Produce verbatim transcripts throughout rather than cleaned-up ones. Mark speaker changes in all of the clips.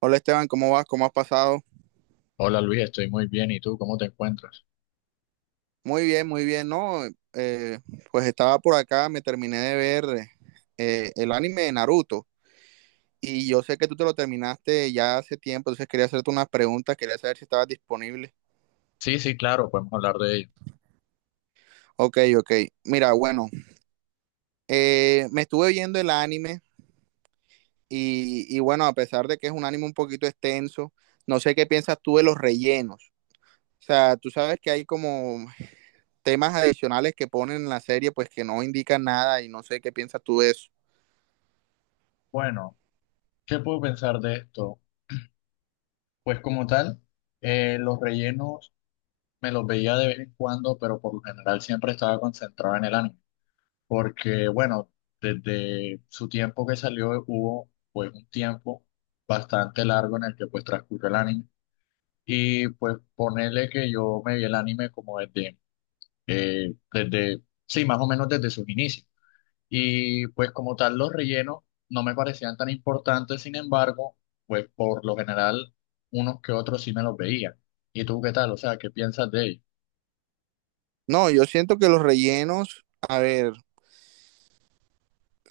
Speaker 1: Hola Esteban, ¿cómo vas? ¿Cómo has pasado?
Speaker 2: Hola Luis, estoy muy bien. ¿Y tú cómo te encuentras?
Speaker 1: Muy bien, muy bien, ¿no? Eh, pues estaba por acá, me terminé de ver eh, el anime de Naruto y yo sé que tú te lo terminaste ya hace tiempo, entonces quería hacerte unas preguntas, quería saber si estabas disponible.
Speaker 2: Sí, sí, claro, podemos hablar de ello.
Speaker 1: Ok, ok. Mira, bueno, eh, me estuve viendo el anime y, y bueno, a pesar de que es un anime un poquito extenso, no sé qué piensas tú de los rellenos. O sea, tú sabes que hay como temas adicionales que ponen en la serie pues que no indican nada y no sé qué piensas tú de eso.
Speaker 2: Bueno, ¿qué puedo pensar de esto? Pues como tal, eh, los rellenos me los veía de vez en cuando, pero por lo general siempre estaba concentrado en el anime. Porque bueno, desde su tiempo que salió hubo pues un tiempo bastante largo en el que pues transcurrió el anime. Y pues ponerle que yo me vi el anime como desde, eh, desde, sí, más o menos desde sus inicios. Y pues como tal los rellenos no me parecían tan importantes, sin embargo, pues por lo general unos que otros sí me los veía. ¿Y tú qué tal? O sea, ¿qué piensas de ellos?
Speaker 1: No, yo siento que los rellenos, a ver,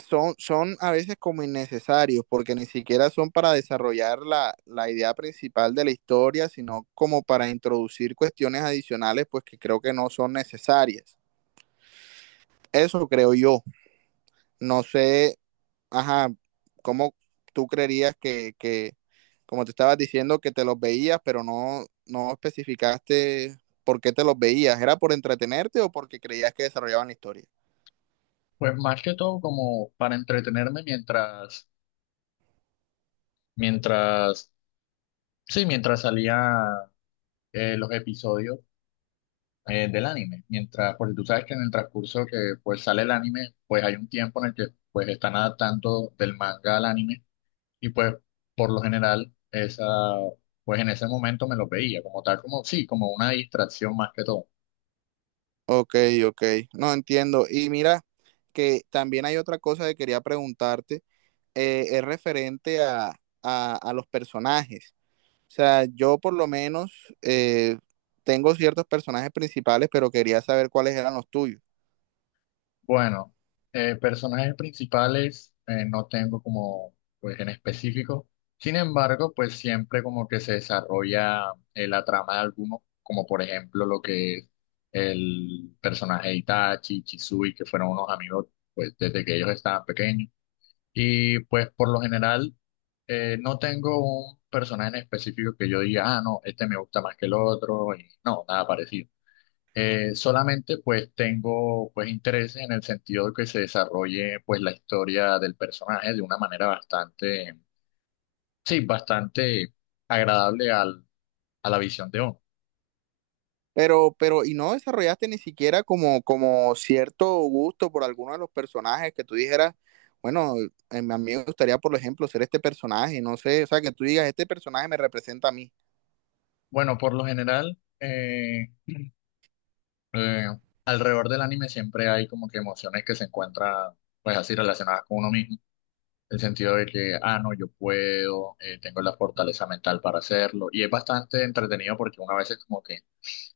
Speaker 1: son, son a veces como innecesarios, porque ni siquiera son para desarrollar la, la idea principal de la historia, sino como para introducir cuestiones adicionales, pues que creo que no son necesarias. Eso creo yo. No sé, ajá, cómo tú creerías que, que como te estabas diciendo, que te los veías, pero no, no especificaste por qué te los veías. ¿Era por entretenerte o porque creías que desarrollaban la historia?
Speaker 2: Pues más que todo como para entretenerme mientras, mientras, sí, mientras salía eh, los episodios eh, del anime. Mientras, porque tú sabes que en el transcurso que pues sale el anime, pues hay un tiempo en el que pues están adaptando del manga al anime. Y pues, por lo general, esa, pues en ese momento me los veía como tal, como sí, como una distracción más que todo.
Speaker 1: Ok, ok. No entiendo. Y mira, que también hay otra cosa que quería preguntarte, eh, es referente a, a- a los personajes. O sea, yo por lo menos eh, tengo ciertos personajes principales, pero quería saber cuáles eran los tuyos.
Speaker 2: Bueno, eh, personajes principales eh, no tengo como, pues en específico. Sin embargo, pues siempre como que se desarrolla eh, la trama de algunos, como por ejemplo lo que es el personaje de Itachi, Chisui, que fueron unos amigos, pues desde que ellos estaban pequeños. Y pues por lo general eh, no tengo un personaje en específico que yo diga, ah, no, este me gusta más que el otro, y no, nada parecido. Eh, solamente pues tengo pues interés en el sentido de que se desarrolle pues la historia del personaje de una manera bastante, sí, bastante agradable al, a la visión de uno.
Speaker 1: Pero, pero, y no desarrollaste ni siquiera como, como cierto gusto por alguno de los personajes que tú dijeras, bueno, eh, a mí me gustaría, por ejemplo, ser este personaje, no sé, o sea, que tú digas, este personaje me representa a mí.
Speaker 2: Bueno, por lo general, eh, eh, alrededor del anime siempre hay como que emociones que se encuentran pues así relacionadas con uno mismo. El sentido de que, ah, no, yo puedo, eh, tengo la fortaleza mental para hacerlo. Y es bastante entretenido porque una vez es como que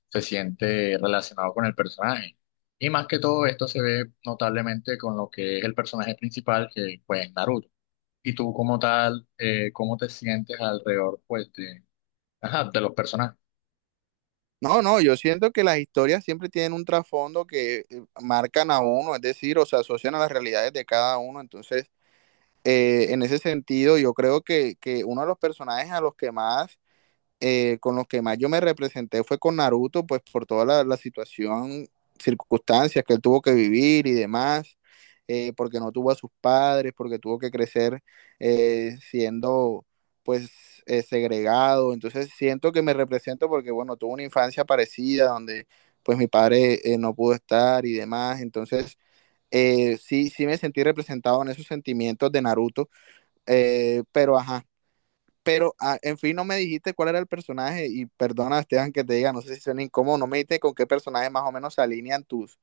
Speaker 2: se siente relacionado con el personaje. Y más que todo esto se ve notablemente con lo que es el personaje principal, que pues es Naruto. Y tú como tal, eh, ¿cómo te sientes alrededor pues de, ajá, de los personajes?
Speaker 1: No, no, yo siento que las historias siempre tienen un trasfondo que eh, marcan a uno, es decir, o se asocian a las realidades de cada uno. Entonces, eh, en ese sentido, yo creo que, que uno de los personajes a los que más eh, con los que más yo me representé fue con Naruto, pues por toda la, la situación, circunstancias que él tuvo que vivir y demás, eh, porque no tuvo a sus padres, porque tuvo que crecer eh, siendo pues eh, segregado. Entonces siento que me represento porque, bueno, tuve una infancia parecida donde pues mi padre eh, no pudo estar y demás. Entonces… Eh, sí, sí me sentí representado en esos sentimientos de Naruto, eh, pero ajá, pero, ah, en fin, no me dijiste cuál era el personaje y perdona, Esteban, que te diga, no sé si suena incómodo, no me dijiste con qué personaje más o menos se alinean tus,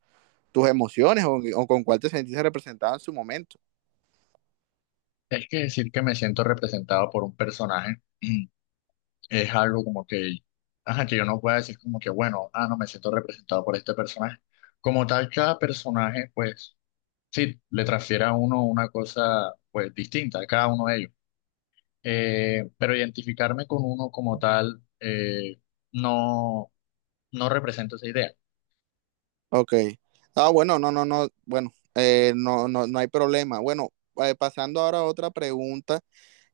Speaker 1: tus emociones o, o con cuál te sentiste representado en su momento.
Speaker 2: Es que decir que me siento representado por un personaje es algo como que, ajá, que yo no pueda decir como que, bueno, ah, no me siento representado por este personaje. Como tal, cada personaje, pues, sí, le transfiere a uno una cosa, pues, distinta a cada uno de ellos. Eh, pero identificarme con uno como tal, eh, no, no representa esa idea.
Speaker 1: Ok. Ah, bueno, no, no, no, bueno, eh, no, no, no hay problema. Bueno, eh, pasando ahora a otra pregunta,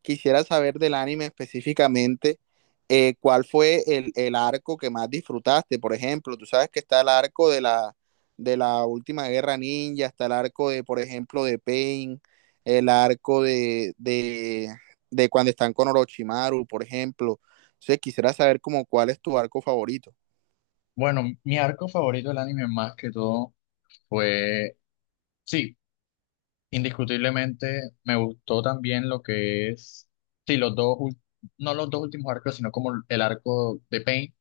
Speaker 1: quisiera saber del anime específicamente, eh, ¿cuál fue el, el arco que más disfrutaste? Por ejemplo, tú sabes que está el arco de la, de la última guerra ninja, está el arco de, por ejemplo, de Pain, el arco de, de, de cuando están con Orochimaru, por ejemplo. Entonces, quisiera saber como cuál es tu arco favorito.
Speaker 2: Bueno, mi arco favorito del anime más que todo fue, sí, indiscutiblemente me gustó también lo que es, sí, los dos, ul- no los dos últimos arcos, sino como el arco de Pain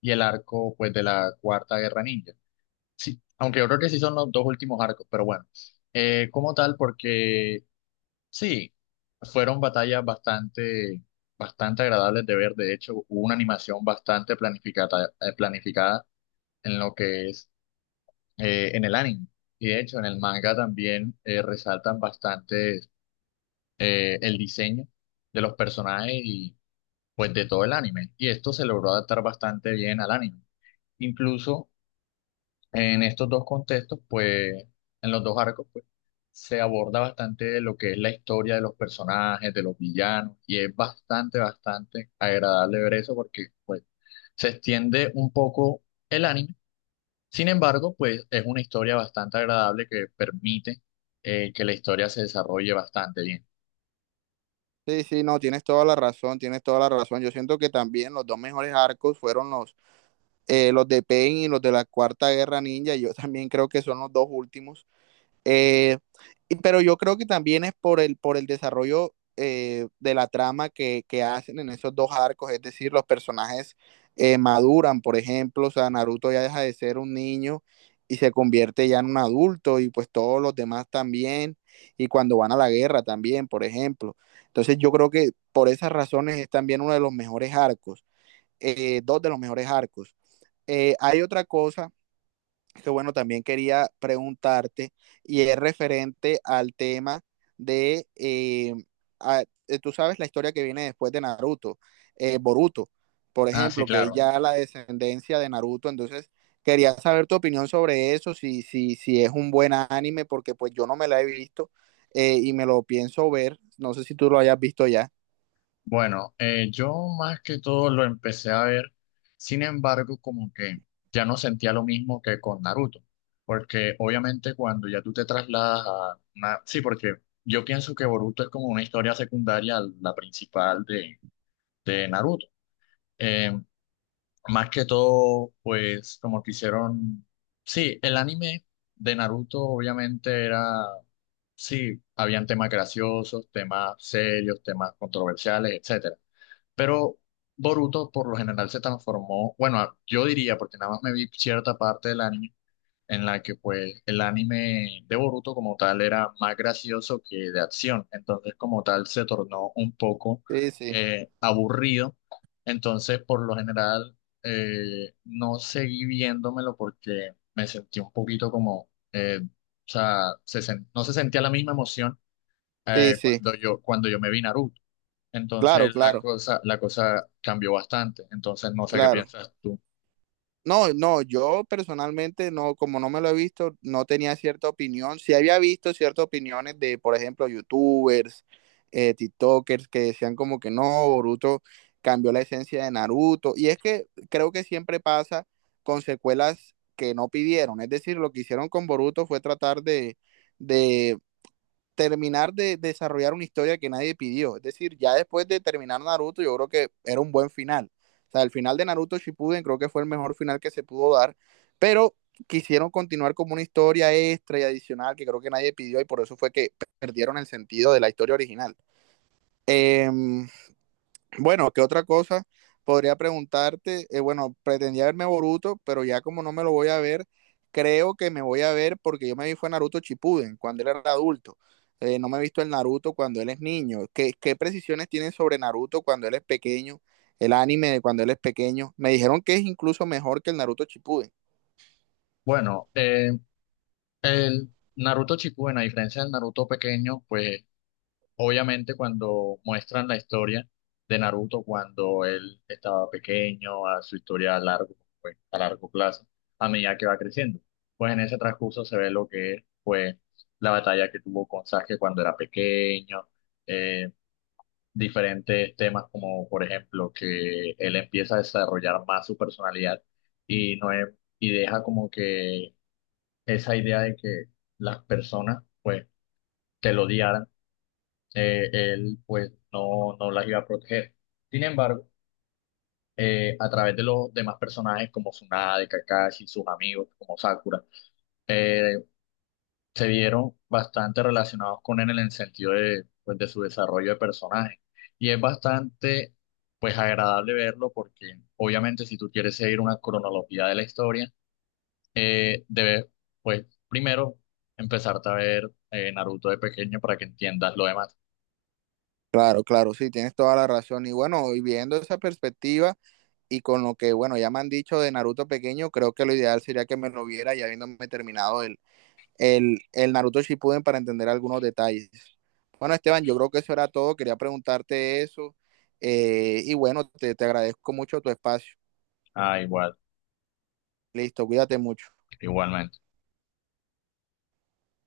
Speaker 2: y el arco pues de la Cuarta Guerra Ninja. Sí, aunque yo creo que sí son los dos últimos arcos, pero bueno. Eh, como tal, porque sí, fueron batallas bastante, bastante agradables de ver. De hecho, hubo una animación bastante planificada, eh, planificada en lo que es eh, en el anime. Y de hecho, en el manga también eh, resaltan bastante eh, el diseño de los personajes y pues de todo el anime. Y esto se logró adaptar bastante bien al anime. Incluso en estos dos contextos, pues en los dos arcos, pues se aborda bastante lo que es la historia de los personajes, de los villanos, y es bastante, bastante agradable ver eso porque pues se extiende un poco el anime. Sin embargo, pues es una historia bastante agradable que permite eh, que la historia se desarrolle bastante bien.
Speaker 1: Sí, sí, no, tienes toda la razón, tienes toda la razón. Yo siento que también los dos mejores arcos fueron los, eh, los de Pain y los de la Cuarta Guerra Ninja. Yo también creo que son los dos últimos. Eh, pero yo creo que también es por el, por el desarrollo eh, de la trama que, que hacen en esos dos arcos, es decir, los personajes eh, maduran, por ejemplo, o sea, Naruto ya deja de ser un niño y se convierte ya en un adulto y pues todos los demás también, y cuando van a la guerra también, por ejemplo. Entonces yo creo que por esas razones es también uno de los mejores arcos, eh, dos de los mejores arcos. Eh, hay otra cosa que bueno, también quería preguntarte y es referente al tema de, eh, a- eh, tú sabes la historia que viene después de Naruto, eh, Boruto, por
Speaker 2: Ah, sí,
Speaker 1: ejemplo, que es
Speaker 2: claro.
Speaker 1: ya la descendencia de Naruto, entonces quería saber tu opinión sobre eso, si, si, si es un buen anime, porque pues yo no me la he visto eh, y me lo pienso ver, no sé si tú lo hayas visto ya.
Speaker 2: Bueno, eh, yo más que todo lo empecé a ver, sin embargo, como que ya no sentía lo mismo que con Naruto, porque obviamente cuando ya tú te trasladas a una... Sí, porque yo pienso que Boruto es como una historia secundaria a la principal de, de Naruto. Eh, Más que todo, pues como que hicieron... Sí, el anime de Naruto obviamente era... Sí, habían temas graciosos, temas serios, temas controversiales, etcétera. Pero Boruto por lo general se transformó, bueno, a- yo diría, porque nada más me vi cierta parte del anime en la que pues el anime de Boruto como tal era más gracioso que de acción, entonces como tal se tornó un poco
Speaker 1: Sí, sí,
Speaker 2: eh, aburrido, entonces por lo general eh, no seguí viéndomelo porque me sentí un poquito como, eh, o sea, se sen- no se sentía la misma emoción
Speaker 1: sí,
Speaker 2: eh,
Speaker 1: sí,
Speaker 2: cuando yo, cuando yo me vi Naruto.
Speaker 1: claro,
Speaker 2: Entonces la
Speaker 1: claro,
Speaker 2: cosa, la cosa cambió bastante. Entonces no sé qué
Speaker 1: claro.
Speaker 2: piensas tú.
Speaker 1: No, no, yo personalmente no, como no me lo he visto, no tenía cierta opinión. Sí había visto ciertas opiniones de, por ejemplo, youtubers, eh, TikTokers que decían como que no, Boruto cambió la esencia de Naruto. Y es que creo que siempre pasa con secuelas que no pidieron. Es decir, lo que hicieron con Boruto fue tratar de, de terminar de desarrollar una historia que nadie pidió. Es decir, ya después de terminar Naruto, yo creo que era un buen final. O sea, el final de Naruto Shippuden creo que fue el mejor final que se pudo dar, pero quisieron continuar como una historia extra y adicional que creo que nadie pidió y por eso fue que perdieron el sentido de la historia original. Eh, bueno, ¿qué otra cosa podría preguntarte? Eh, bueno, pretendía verme Boruto, pero ya como no me lo voy a ver, creo que me voy a ver porque yo me vi fue Naruto Chipuden cuando él era adulto. Eh, no me he visto el Naruto cuando él es niño. ¿Qué, qué precisiones tienen sobre Naruto cuando él es pequeño? El anime de cuando él es pequeño. Me dijeron que es incluso mejor que el Naruto Chipuden.
Speaker 2: Bueno, eh, el Naruto Shippuden, a diferencia del Naruto pequeño, pues obviamente cuando muestran la historia de Naruto cuando él estaba pequeño, a su historia a largo, pues, a largo plazo, a medida que va creciendo, pues en ese transcurso se ve lo que es, pues, la batalla que tuvo con Sasuke cuando era pequeño, eh, diferentes temas, como por ejemplo que él empieza a desarrollar más su personalidad y, no es- y deja como que esa idea de que las personas pues que lo odiaran, eh, él pues no, no las iba a proteger. Sin embargo, eh, a través de los demás personajes como Tsunade, Kakashi, sus amigos como Sakura, eh, se vieron bastante relacionados con él en el sentido de, pues, de su desarrollo de personaje. Y es bastante, pues, agradable verlo porque obviamente si tú quieres seguir una cronología de la historia, eh, debes, pues, primero empezarte a ver eh, Naruto de pequeño para que entiendas lo demás.
Speaker 1: Claro, claro, sí, tienes toda la razón. Y bueno, y viendo esa perspectiva y con lo que, bueno, ya me han dicho de Naruto pequeño, creo que lo ideal sería que me lo viera ya habiéndome terminado el, el, el Naruto Shippuden para entender algunos detalles. Bueno, Esteban, yo creo que eso era todo. Quería preguntarte eso. Eh, y bueno, te, te agradezco mucho tu espacio.
Speaker 2: Ah, igual,
Speaker 1: Listo, cuídate mucho.
Speaker 2: igualmente.